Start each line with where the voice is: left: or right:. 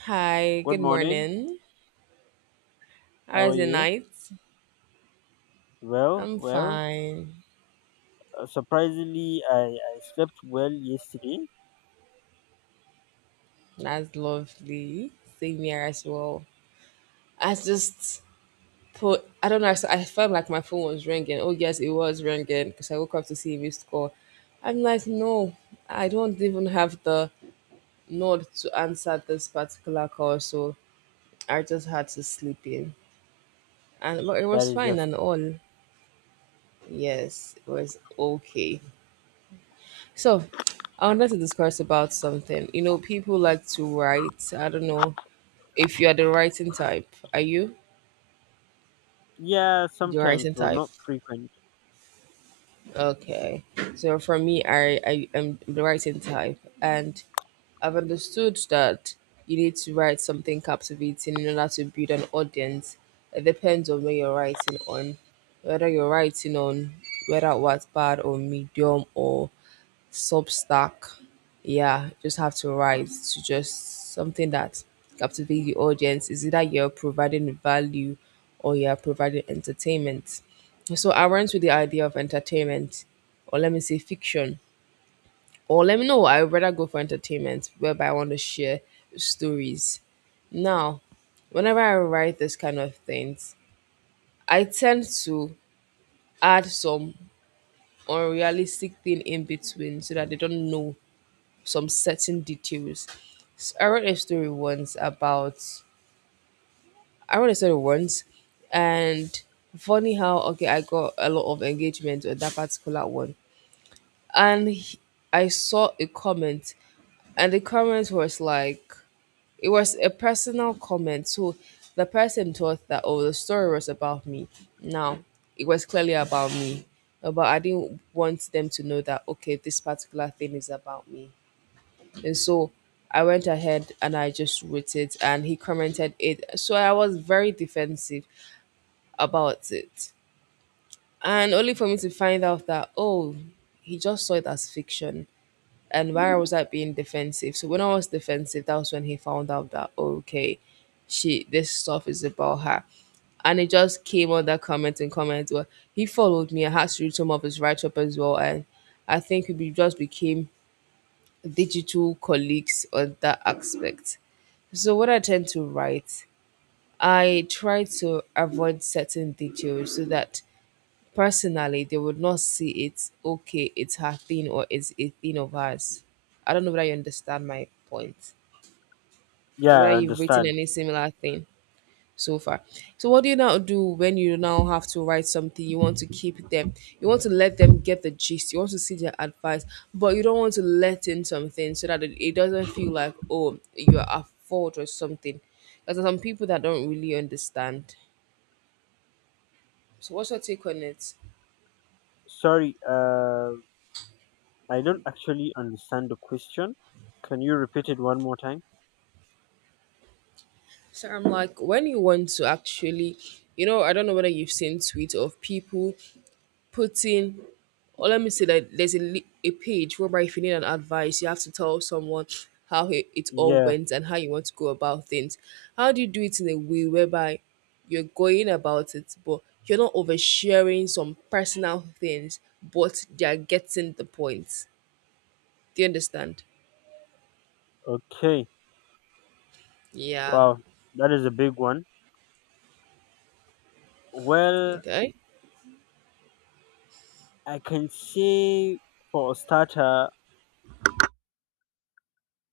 right: Hi,
left: Good
right: good
left: morning.
right: morning.
left: How are
right: How's the
left: you?
right: night?
left: Well,
right: I'm
left: well,
right: fine.
left: uh, surprisingly, I slept well yesterday.
right: That's lovely. Same here as well. I just put, I don't know, I felt like my phone was ringing. Oh, yes, it was ringing because I woke up to see a missed call. I'm like, no, I don't even have the nod to answer this particular call. So I just had to sleep in. And but it
left: That
right: was
left: is
right: fine
left: just,
right: and all. Yes, it was okay. So, I wanted to discuss about something. You know, people like to write. I don't know if you are the writing type. Are you
left: yeah,
right: the
left: sometimes,
right: writing
left: but
right: type?
left: not frequent.
right: Okay. So for me, I am the writing type, and I've understood that you need to write something captivating in order to build an audience. It depends on where you're writing on, whether you're writing on, whether Wattpad or Medium or Substack. Yeah, just have to write to just something that captivates the audience. Is either you're providing value or you're providing entertainment. So I went with the idea of entertainment, or let me say fiction, or let me know. I would rather go for entertainment, whereby I want to share stories. Now, whenever I write this kind of things, I tend to add some unrealistic thing in between so that they don't know some certain details. S- I wrote a story once about I wrote a story once, and funny how okay I got a lot of engagement on that particular one, and I saw a comment, and the comment was like it was a personal comment, so the person thought that oh the story was about me. Now it was clearly about me, but I didn't want them to know that okay this particular thing is about me. And so I went ahead and I just wrote it and he commented it. So I was very defensive about it. And only for me to find out that, oh, he just saw it as fiction. And why was I being defensive? So when I was defensive, that was when he found out that, oh, okay, she this stuff is about her and it just came on that comment and comment. Well, he followed me. I had to read some of his write up as well, and I think we just became digital colleagues on that aspect. So what I tend to write, I try to avoid certain details so that personally they would not see it, okay, it's her thing or it's a thing of hers. I don't know whether you understand my point.
left: Yeah,
right: Whether
left: I
right: you've written
left: understand.
right: any similar thing so far. So what do you now do when you now have to write something? You want to keep them. You want to let them get the gist. You want to see their advice, but you don't want to let in something so that it doesn't feel like oh you are at fault or something. Because there are some people that don't really understand. So what's your take on it?
left: Sorry, I don't actually understand the question. Can you repeat it one more time?
right: So I'm like, when you want to actually, you know, I don't know whether you've seen tweets of people put in or let me say that there's a page whereby if you need an advice you have to tell someone how it all
left: Yeah,
right: went and how you want to go about things, how do you do it in a way whereby you're going about it but you're not oversharing some personal things but they're getting the point, do you understand?
left: okay.
right: Yeah.
left: Wow, that is a big one. Well,
right: Okay.
left: I can say for a starter,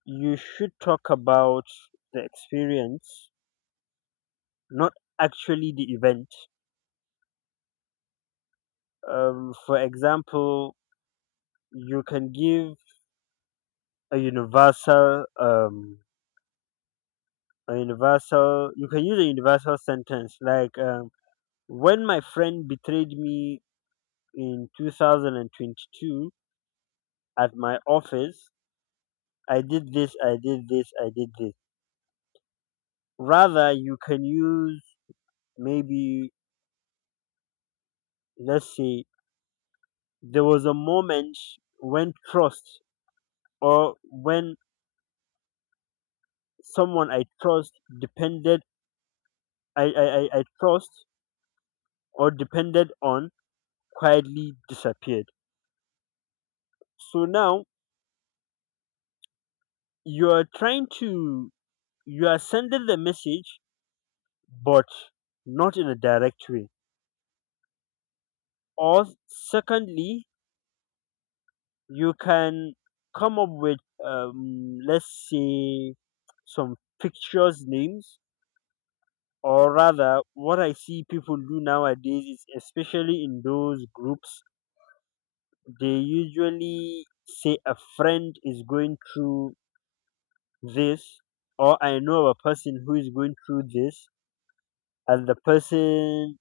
left: you should talk about the experience, not actually the event. For example, you can give a universal, um, a universal. You can use a universal sentence like, "When my friend betrayed me in 2022 at my office, I did this, I did this, I did this." Rather, you can use maybe, let's say, there was a moment when trust or when someone I trust depended I trust or depended on quietly disappeared. So now you are trying to, you are sending the message, but not in a direct way. Or secondly, you can come up with, let's say, some fictitious names, or rather, what I see people do nowadays is, especially in those groups, they usually say a friend is going through this or I know of a person who is going through this and the person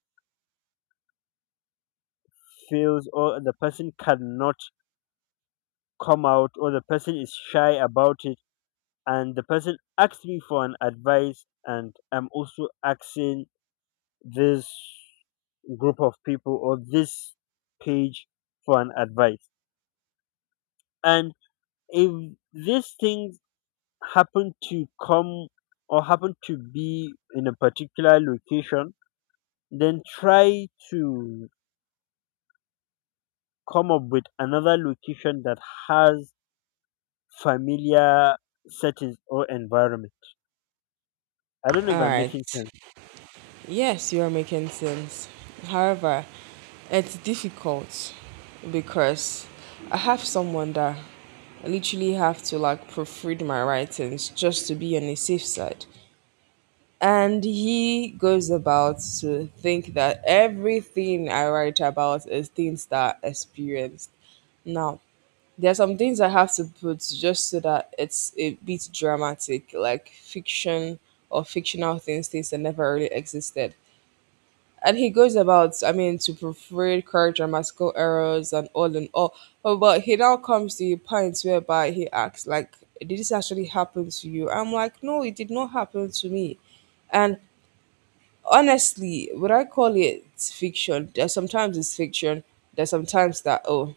left: feels or the person cannot come out or the person is shy about it, and the person asks me for an advice, and I'm also asking this group of people or this page for an advice. And if these things happen to come or happen to be in a particular location, then try to come up with another location that has familiar settings or environment. I don't know if
right: All
left: I'm
right: right.
left: making sense.
right: Yes, you are making sense. However, it's difficult because I have someone that I literally have to like proofread my writings just to be on the safe side. And he goes about to think that everything I write about is things that I experienced. Now, there are some things I have to put just so that it's a bit dramatic, like fiction or fictional things, things that never really existed and he goes about I mean to proofread, correct grammatical errors and all but he now comes to a point whereby he asks like did this actually happen to you? I'm like, no, it did not happen to me. And honestly, would I call it fiction? There's sometimes it's fiction, there's sometimes that oh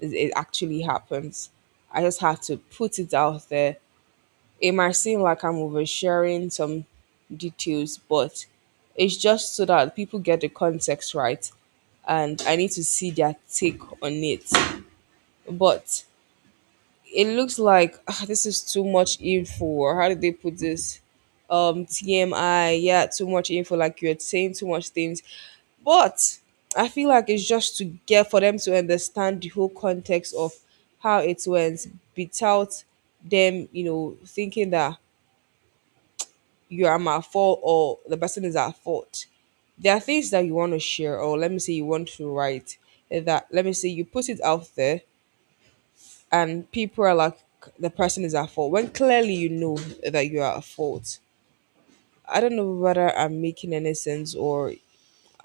right: it actually happens, I just have to put it out there, it might seem like I'm oversharing some details, but it's just so that people get the context right and I need to see their take on it. But it looks like ah, this is too much info. Or how did they put this? TMI, yeah, too much info, like you're saying too much things. But I feel like it's just to get for them to understand the whole context of how it went without them, you know, thinking that you are at fault or the person is at fault. There are things that you want to share, or let me say you want to write, that let me say you put it out there and people are like the person is at fault when clearly you know that you are at fault. I don't know whether I'm making any sense or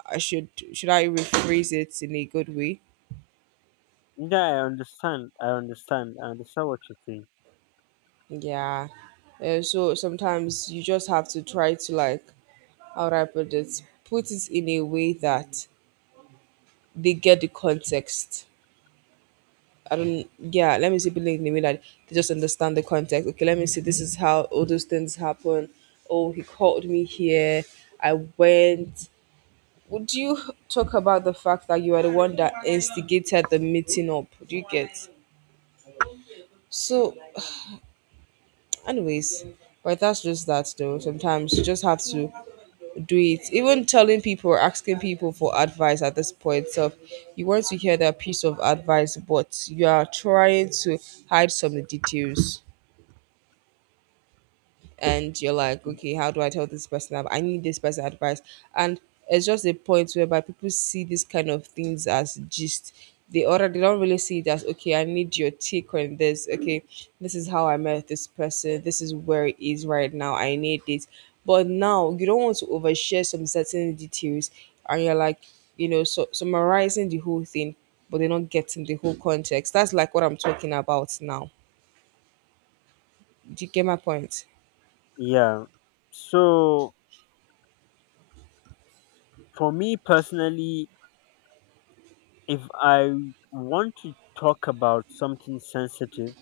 right: I should I rephrase it in a good way?
left: Yeah, I understand what you're saying.
right: Yeah. So sometimes you just have to try to like how do I put it? Put it in a way that they get the context, I don't, yeah, let me see people in the way that they just understand the context. Okay, let me see, this is how all those things happen. Oh, he called me here. I went. Would you talk about the fact that you are the one that instigated the meeting up? Do you get? So, anyways, but that's just that though. Sometimes you just have to do it. Even telling people or asking people for advice at this point of you want to hear that piece of advice, but you are trying to hide some of the details. And you're like, okay, how do I tell this person? I need this person advice, and it's just a point whereby people see these kind of things as gist. They order, they don't really see it as okay. I need your take on this. Okay, this is how I met this person. This is where it is right now. I need this, but now you don't want to overshare some certain details, and you're like, you know, so summarizing the whole thing, but they're not getting the whole context. That's like what I'm talking about now. Do you get my point?
left: Yeah. So for me personally, if I want to talk about something sensitive,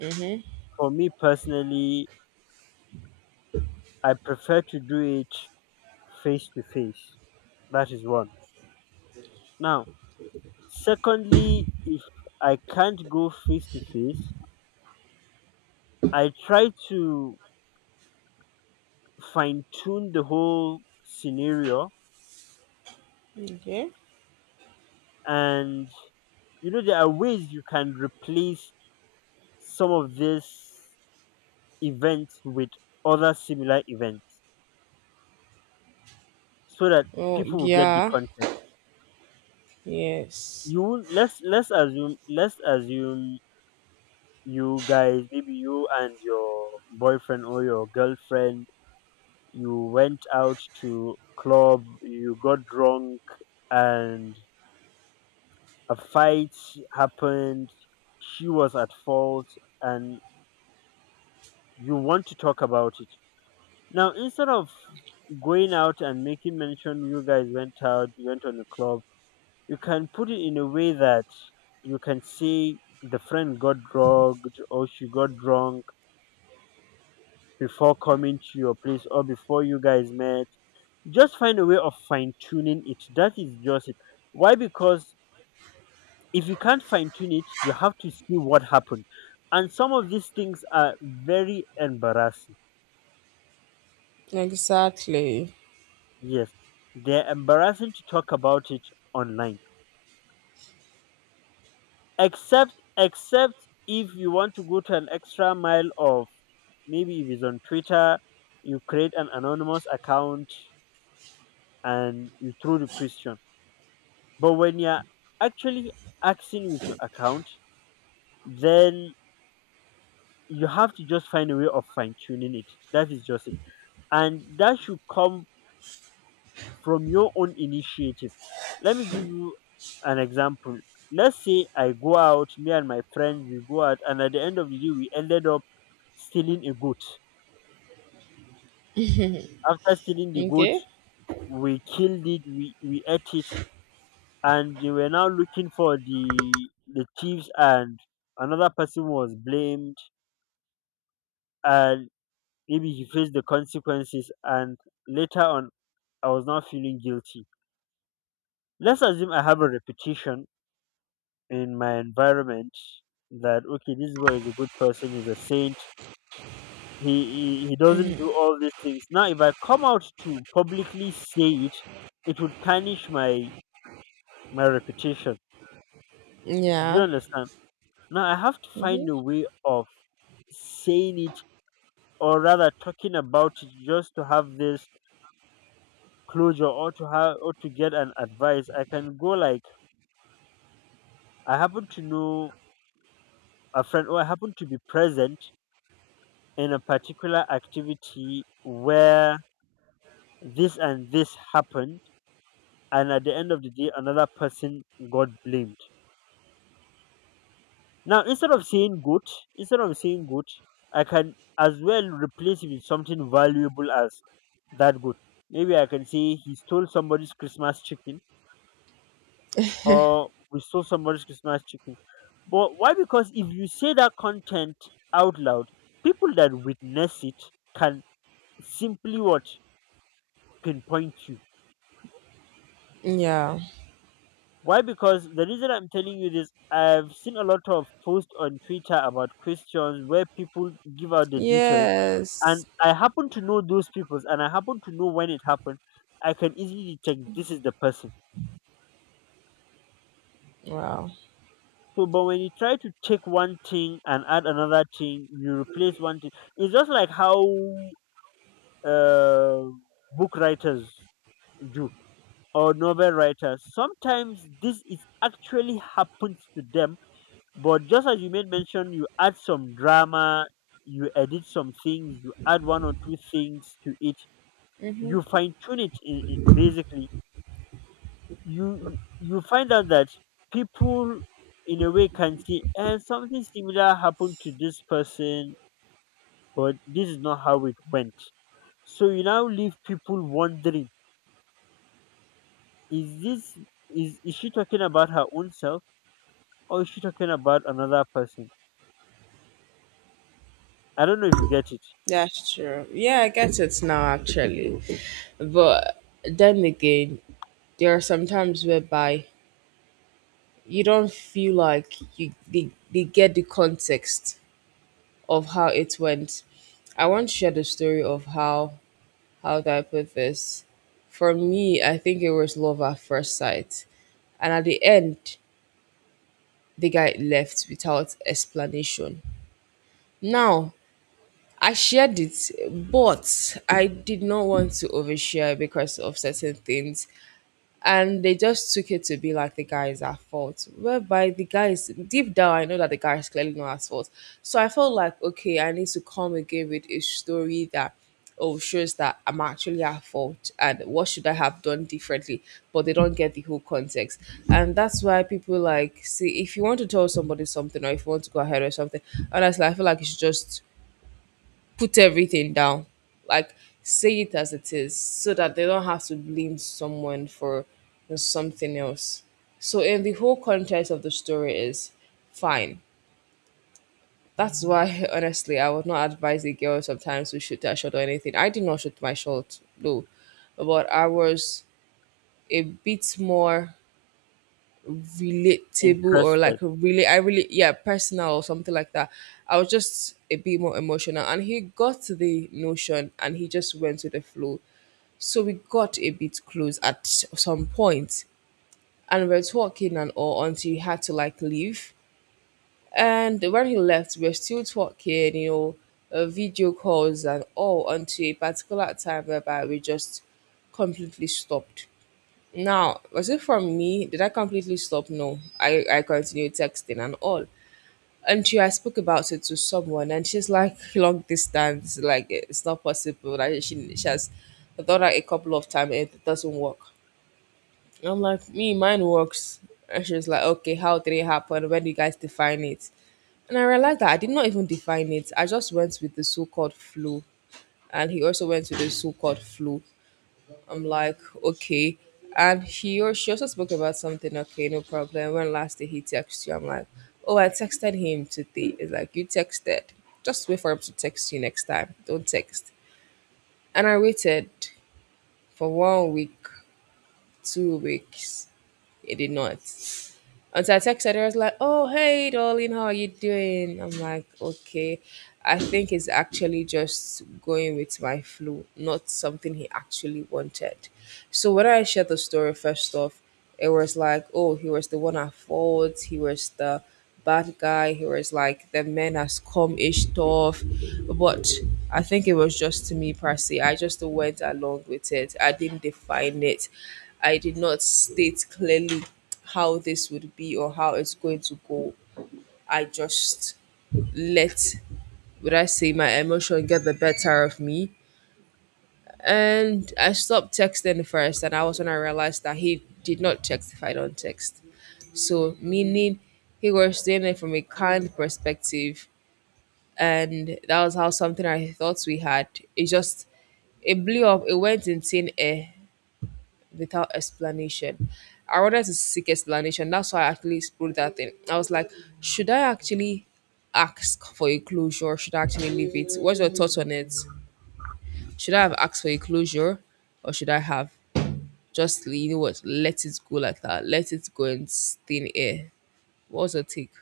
right: Mm-hmm.
left: for me personally, I prefer to do it face to face. That is one. Now, secondly, if I can't go face to face, I try to fine tune the whole scenario,
right: Okay.
left: and you know there are ways you can replace some of these events with other similar events so that
right: Oh,
left: people will get the
right: yeah.
left: context.
right: Yes.
left: You won't- let's let's assume let's assume you guys, maybe you and your boyfriend or your girlfriend, you went out to club, you got drunk, and a fight happened, she was at fault, and you want to talk about it. Now, instead of going out and making mention you guys went out, you went on a club, you can put it in a way that you can say the friend got drugged or she got drunk before coming to your place or before you guys met. Just find a way of fine tuning it. That is just it. Why? Because if you can't fine tune it, you have to see what happened. And some of these things are very embarrassing.
right: Exactly.
left: Yes, they're embarrassing to talk about it online. Except, except if you want to go to an extra mile of, maybe if it's on Twitter, you create an anonymous account and you throw the question. But when you're actually acting with your account, then you have to just find a way of fine tuning it. That is just it. And that should come from your own initiative. Let me give you an example. Let's say I go out, me and my friend, we go out, and at the end of the day, we ended up stealing a goat. After stealing the goat,
right: Okay.
left: we killed it, we ate it, and they were now looking for the thieves, and another person was blamed, and maybe he faced the consequences, and later on, I was not feeling guilty. Let's assume I have a reputation in my environment that okay, this boy is a good person, he's a saint. He doesn't
right: Mhm.
left: do all these things. Now, if I come out to publicly say it, it will tarnish my reputation. Do you
right: Yeah.
left: understand? Now, I have to find a
right: Hmm.
left: way of saying it, or rather talking about it, just to have this closure or to have or to get an advice. I can go like I happen to know a friend, or I happen to be present in a particular activity where this and this happened, and at the end of the day another person got blamed. Now, instead of saying good, I can as well replace it with something valuable as that good. Maybe I can say he stole somebody's Christmas chicken or we stole somebody's Christmas chicken. But why? Because if you say that content out loud, people that witness it can simply what pinpoint you.
right: Yeah.
left: Why? Because the reason I'm telling you this, I've seen a lot of posts on Twitter about questions where people give out the details, and
right: Yes.
left: I happen to know those people, and I happen to know when it happened. I can easily detect this is the person.
right: Wow.
left: So, but when you try to take one thing and add another thing, you replace one thing. It's just like how uh, book writers do or novel writers. Sometimes this is actually happens to them. But just as you made mention, you add some drama, you edit some things, you add one or two things to it,
right: Hmm.
left: you fine tune it. In- basically, you find out that people, in a way, can see and something similar happened to this person, but this is not how it went. So you now leave people wondering: Is this, is she talking about her own self, or is she talking about another person? I don't know if you get it.
right: That's true. Yeah, I guess it's now actually. But then again, there are some times whereby you don't feel like they get the context of how it went. I want to share the story of how do I put this. For me, I think it was love at first sight and at the end the guy left without explanation, now I shared it but I did not want to overshare because of certain things and they just took it to be like the guy is at fault whereby the guy is deep down I know that the guy is clearly not at fault, so I felt like okay I need to come again with a story that oh shows that I'm actually at fault and what should I have done differently, but they don't get the whole context, and that's why people like see if you want to tell somebody something or if you want to go ahead or something, honestly I feel like you should just put everything down, like say it as it is so that they don't have to blame someone for something else, so in the whole context of the story is fine, that's why honestly I would not advise a girl sometimes to shoot their shot or anything, I did not shoot my shot, no, but I was a bit more relatable or
left: Interested.
right: like a really I really yeah personal or something like that. I was just a bit more emotional, and he got the notion and he just went with the flow. So we got a bit close at some point, and we are talking and all until he had to like leave. And when he left, we were still talking, you know, video calls and all until a particular time whereby we just completely stopped, now, was it from me? Did I completely stop? No, I continued texting and all. Until I spoke about it to someone, and she's like, long distance, like it's not possible. Like she has thought out a couple of times, it doesn't work. I'm like, me, mine works. And she was like, okay, how did it happen? When do you guys define it? And I realized that I did not even define it. I just went with the so called flu. And he also went with the so called flu. I'm like, okay. And he or she also spoke about something, okay, no problem. When last day he texted you, I'm like, oh, I texted him today. It's like, you texted. Just wait for him to text you next time. Don't text. And I waited for one week, 2 weeks. It did not. And so I texted her, I was like, oh, hey, darling, how are you doing? I'm like, okay. I think it's actually just going with my flu, not something he actually wanted. So when I shared the story, first off, it was like, oh, he was the one at fault. He was the bad guy. He was like, the man has come ish stuff. But I think it was just to me, Percy. I just went along with it. I didn't define it. I did not state clearly how this would be or how it's going to go. I just let, would I say, my emotion get the better of me. And I stopped texting first, and I was when I realized that he did not text if I don't text. So, meaning he was doing it from a kind perspective, and that was how something I thought we had. It just it blew up, it went in thin air, without explanation. I wanted to seek explanation. That's why I actually wrote that thing. I was like, should I actually ask for a closure or should I actually leave it? What's your thoughts on it? Should I have asked for a closure or should I have just, you know what, let it go like that? Let it go in thin air. What was your take?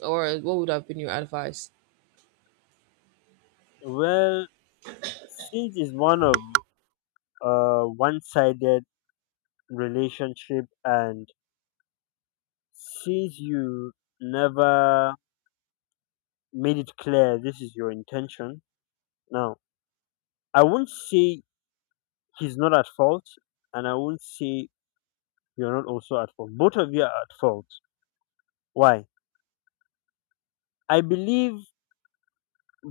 right: Or what would have been your advice?
left: Well, Siege is one of one-sided relationship, and since you never made it clear this is your intention, now I won't say he's not at fault, and I won't say you're not also at fault. Both of you are at fault. Why? I believe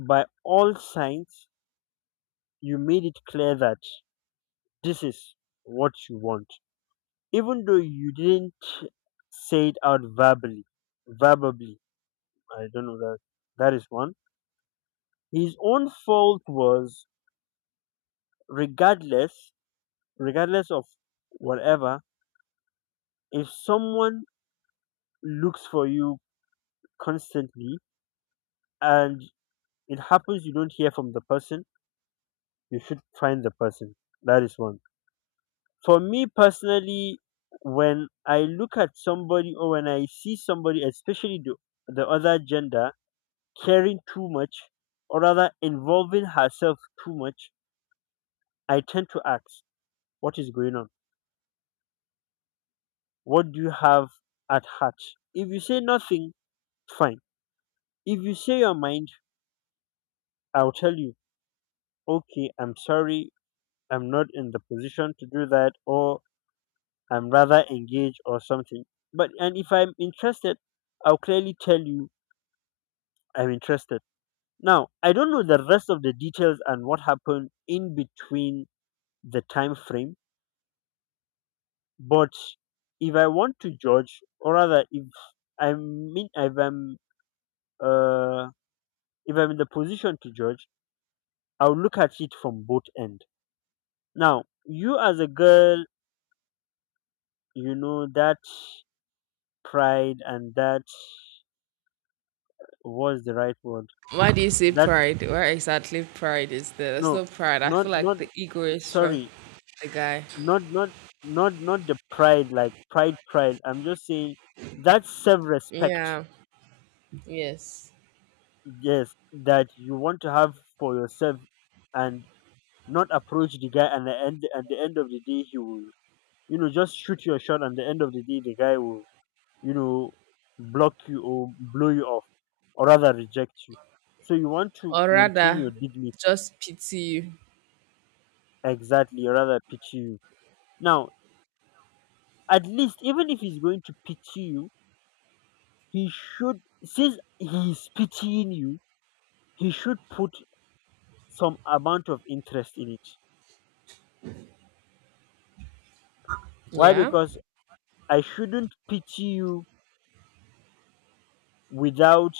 left: by all signs you made it clear that this is what you want, even though you didn't say it out verbally. Verbally I don't know that. That is one. His own fault was regardless, regardless of whatever, if someone looks for you constantly and it happens you don't hear from the person, you should find the person. That is one. For me personally, when I look at somebody or when I see somebody, especially the other gender, caring too much or rather involving herself too much, I tend to ask, what is going on? What do you have at heart? If you say nothing, fine. If you say your mind, I'll tell you, okay, I'm sorry, I'm not in the position to do that, or I'm rather engaged or something. But and if I'm interested, I'll clearly tell you I'm interested. Now, I don't know the rest of the details and what happened in between the time frame, but if I want to judge, or rather, if I mean, uh, if I'm in the position to judge, I will look at it from both end. Now, you as a girl, you know that pride and that what's the right word?
right: Why do you say
left: That
right: pride? Where exactly pride is there? There's
left: no,
right: no pride. I
left: not
right: feel like
left: not
right: the ego is from
left: sorry,
right: the guy.
left: not not not the pride like pride pride. I'm just saying that self-respect.
right: Yeah. Yes.
left: Yes, that you want to have for yourself and not approach the guy and the end at the end of the day he will you know just shoot your shot and the end of the day the guy will, you know, block you or blow you off or rather reject you. So you want to
right: Or
left: maintain your
right: rather
left: dignity
right: just pity you.
left: exactly or rather pity you. Now, at least even if he's going to pity you, he should since he's pitying you, he should put some amount of interest in it. Why?
right: Yeah,
left: Because I shouldn't pity you without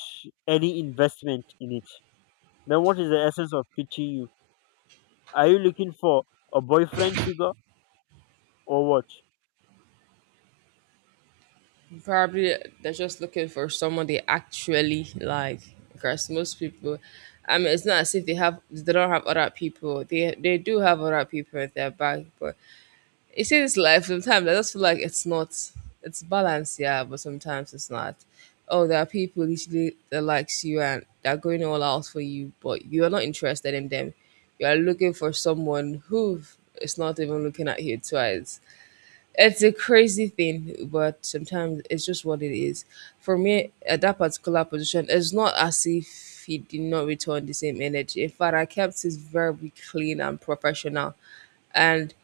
left: any investment in it. Then what is the essence of pitying you? Are you looking for a boyfriend figure or what?
right: probably they're just looking for someone they actually like. Because most people, I mean, it's not as if they don't have other people. They do have other people in their back, but you see this life, sometimes I just feel like it's not. It's balanced, yeah, but sometimes it's not. Oh, there are people literally that likes you and they're going all out for you, but you're not interested in them. You are looking for someone who is not even looking at you twice. It's a crazy thing, but sometimes it's just what it is. For me, at that particular position, it's not as if he did not return the same energy. In fact, I kept it very clean and professional. And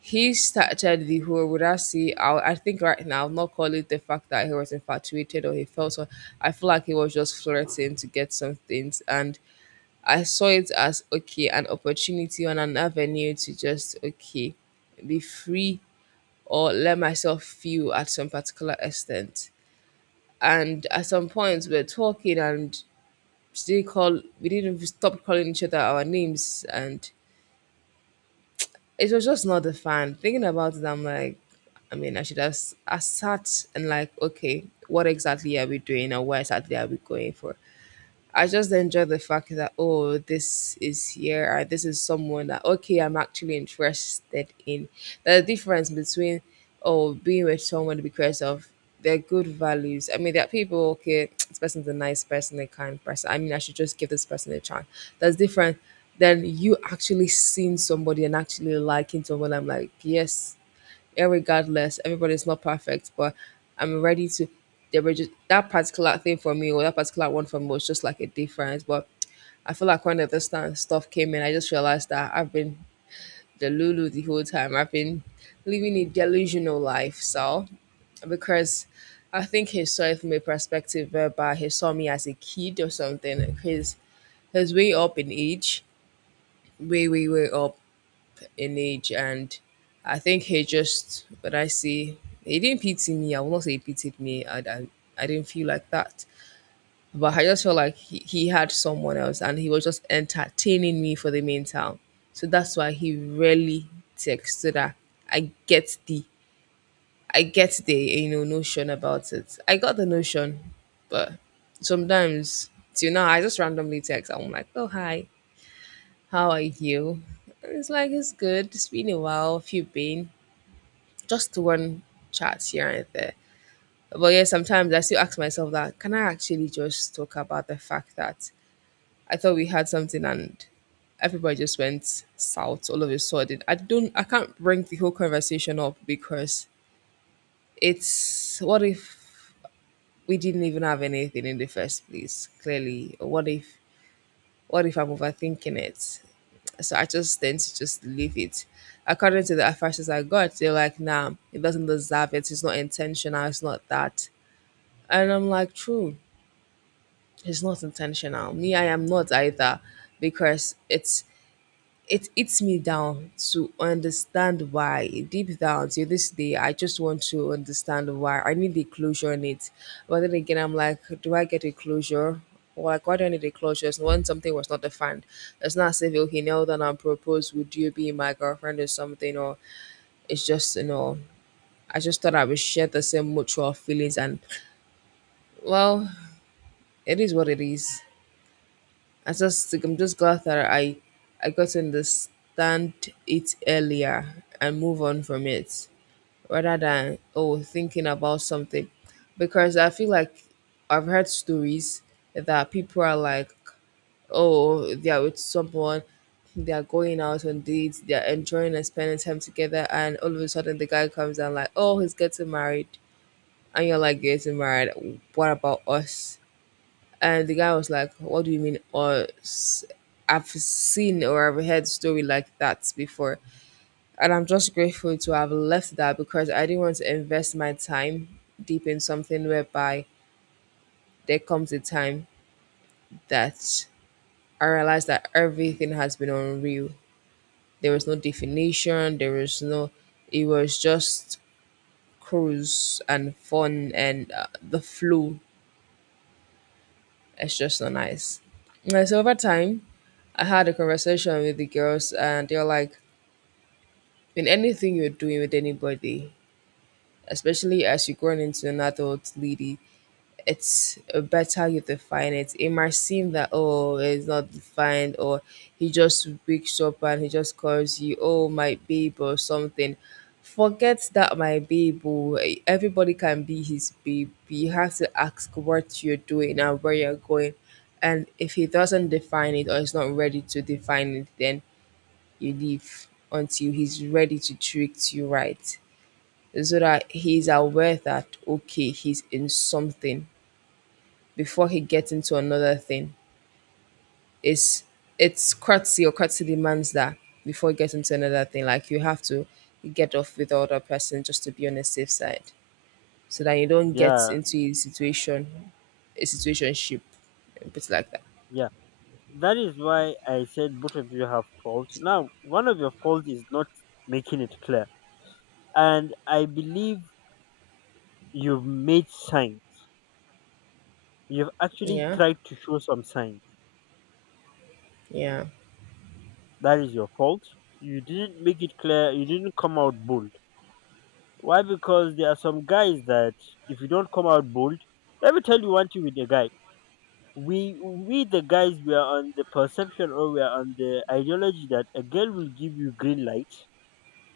right: he started the whole would I see I think right now I'll not call it the fact that he was infatuated or he felt so, I feel like he was just flirting to get some things. And I saw it as okay, an opportunity on an avenue to just okay be free or let myself feel at some particular extent. And at some points, we're talking and they call we didn't even stop calling each other our names, and it was just not the fun. Thinking about it, I'm like, I mean, I should have s- I sat and like, okay, what exactly are we doing, and where exactly are we going for? I just enjoy the fact that oh, this is here, or this is someone that okay, I'm actually interested in. The difference between oh, being with someone because of their good values. I mean, there are people okay, this person's a nice person, a kind person. I mean, I should just give this person a chance. That's different than you actually seeing somebody and actually liking someone. I'm like, yes, irregardless, everybody's not perfect, but I'm ready to. They were just that particular thing for me, or that particular one for me, was just like a difference. But I feel like when the this time stuff came in, I just realized that I've been the Lulu the whole time. I've been living a delusional life. So, because I think he saw it from a perspective whereby he saw me as a kid or something, because his way up in age, way, way, way up in age. And I think he just, but I see he didn't pity me, I will not say he pitied me. I didn't feel like that. But I just felt like he had someone else and he was just entertaining me for the meantime. So that's why he really texted her. I get the I get the notion about it. I got the notion, but sometimes till now I just randomly text. I'm like, oh hi, how are you? And it's like it's good. It's been a while. If you've been, just one chat here and there. But yeah, sometimes I still ask myself that can I actually just talk about the fact that I thought we had something and everybody just went south all of a sudden. I can't bring the whole conversation up because it's what if we didn't even have anything in the first place, clearly. Or what if I'm overthinking it? So I just tend to just leave it. According to the advices I got, they're like, nah, it doesn't deserve it. It's not intentional. It's not that. And I'm like, true, it's not intentional. Me, I am not either because it eats me down to understand why. Deep down to this day, I just want to understand why. I need a closure on it. But then again, I'm like, do I get a closure? Like, why do I need a closure? It's when something was not defined. It's not as if, okay, now that I proposed, would you be my girlfriend or something? Or it's just, you know, I just thought I would share the same mutual feelings. And, well, it is what it is. I just think I'm just glad that I got to understand it earlier and move on from it rather than oh thinking about something because I feel like I've heard stories that people are like oh they are with someone, they are going out on dates, they are enjoying and spending time together, and all of a sudden the guy comes and like, oh he's getting married. And you're like, getting married? What about us? And the guy was like, what do you mean? Or I've seen or I've heard story like that before. And I'm just grateful to have left that because I didn't want to invest my time deep in something whereby there comes a time that I realized that everything has been unreal. There was no definition, there was no, it was just cruise and fun and the flow. It's just not nice. And so over time, I had a conversation with the girls, and they're like, in anything you're doing with anybody, especially as you're growing into an adult lady, it's better you define it. It might seem that oh, it's not defined, or he just wakes up and he just calls you, oh my babe or something. Forget that my babe. Oh, everybody can be his babe. You have to ask what you're doing and where you're going. And if he doesn't define it or is not ready to define it, then you leave until he's ready to treat you right. So that he's aware that okay, he's in something before he gets into another thing. It's it's courtesy or courtesy demands that before you get into another thing, like you have to get off with the other person just to be on the safe side, so that you don't get
left: Yeah,
right: into a situation, a situationship, a bit like that.
left: yeah. That is why I said both of you have fault. Now, one of your fault is not making it clear. And I believe you've made signs. You've actually
right: Yeah,
left: tried to show some signs.
right: yeah,
left: That is your fault. You didn't make it clear. You didn't come out bold. Why? Because there are some guys that if you don't come out bold, let me tell you one thing with the guy. We the guys we are on the perception or we are on the ideology that a girl will give you green light,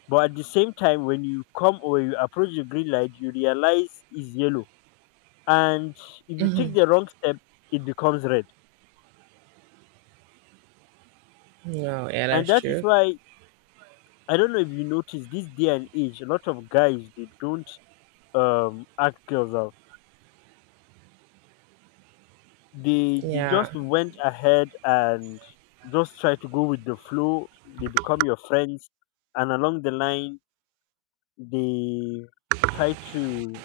left: but at the same time when you come or you approach the green light you realize it's yellow, and if you take the wrong step it becomes red.
right: no, yeah,
left: And
right: that's
left: that is
right: true.
left: why I don't know if you notice this day and age a lot of guys they don't act girls out, they just
right: Yeah,
left: went ahead and just try to go with the flow, they become your friends, and along the line they try to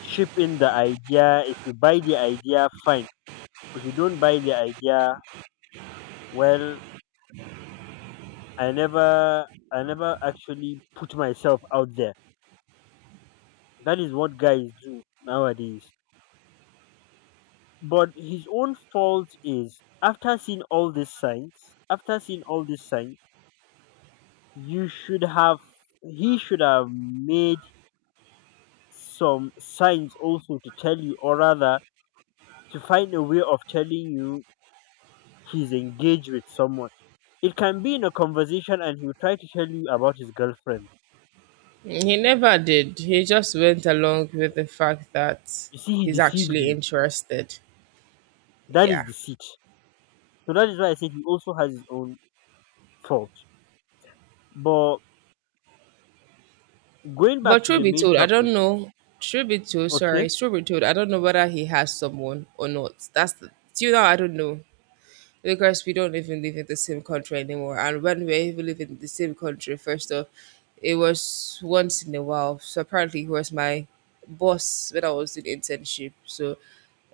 left: chip in the idea. If you buy the idea, fine. If you don't buy the idea, well, I never I never actually put myself out there. That is what guys do nowadays. But his own fault is after seeing all these signs, you should have he should have made some signs also to tell you or rather to find a way of telling you he's engaged with someone. It can be in a conversation and he will try to tell you about his girlfriend.
right: he never did. He just went along with the fact that
left: You see he
right: he's
left: deceived
right: actually
left: you.
right: interested.
left: That is
right: Yeah.
left: deceit. So that is why I said he also has his own fault. But going back
right: But
left: to
right: truth
left: the
right: be
left: main
right: told, I
left: topic,
right: don't know. Truth be told,
left: okay,
right: sorry. Truth be told, I don't know whether he has someone or not. That's the, till now I don't know because we don't even live in the same country anymore. And when we even live in the same country, first off, it was once in a while. So apparently he was my boss when I was doing internship. So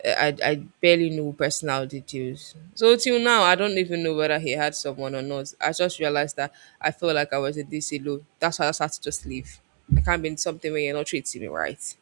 right: I barely knew personal details. So till now, I don't even know whether he had someone or not. I just realized that I felt like I was a DC low. That's why I started to just leave. I can't be in something where you're not treating me right.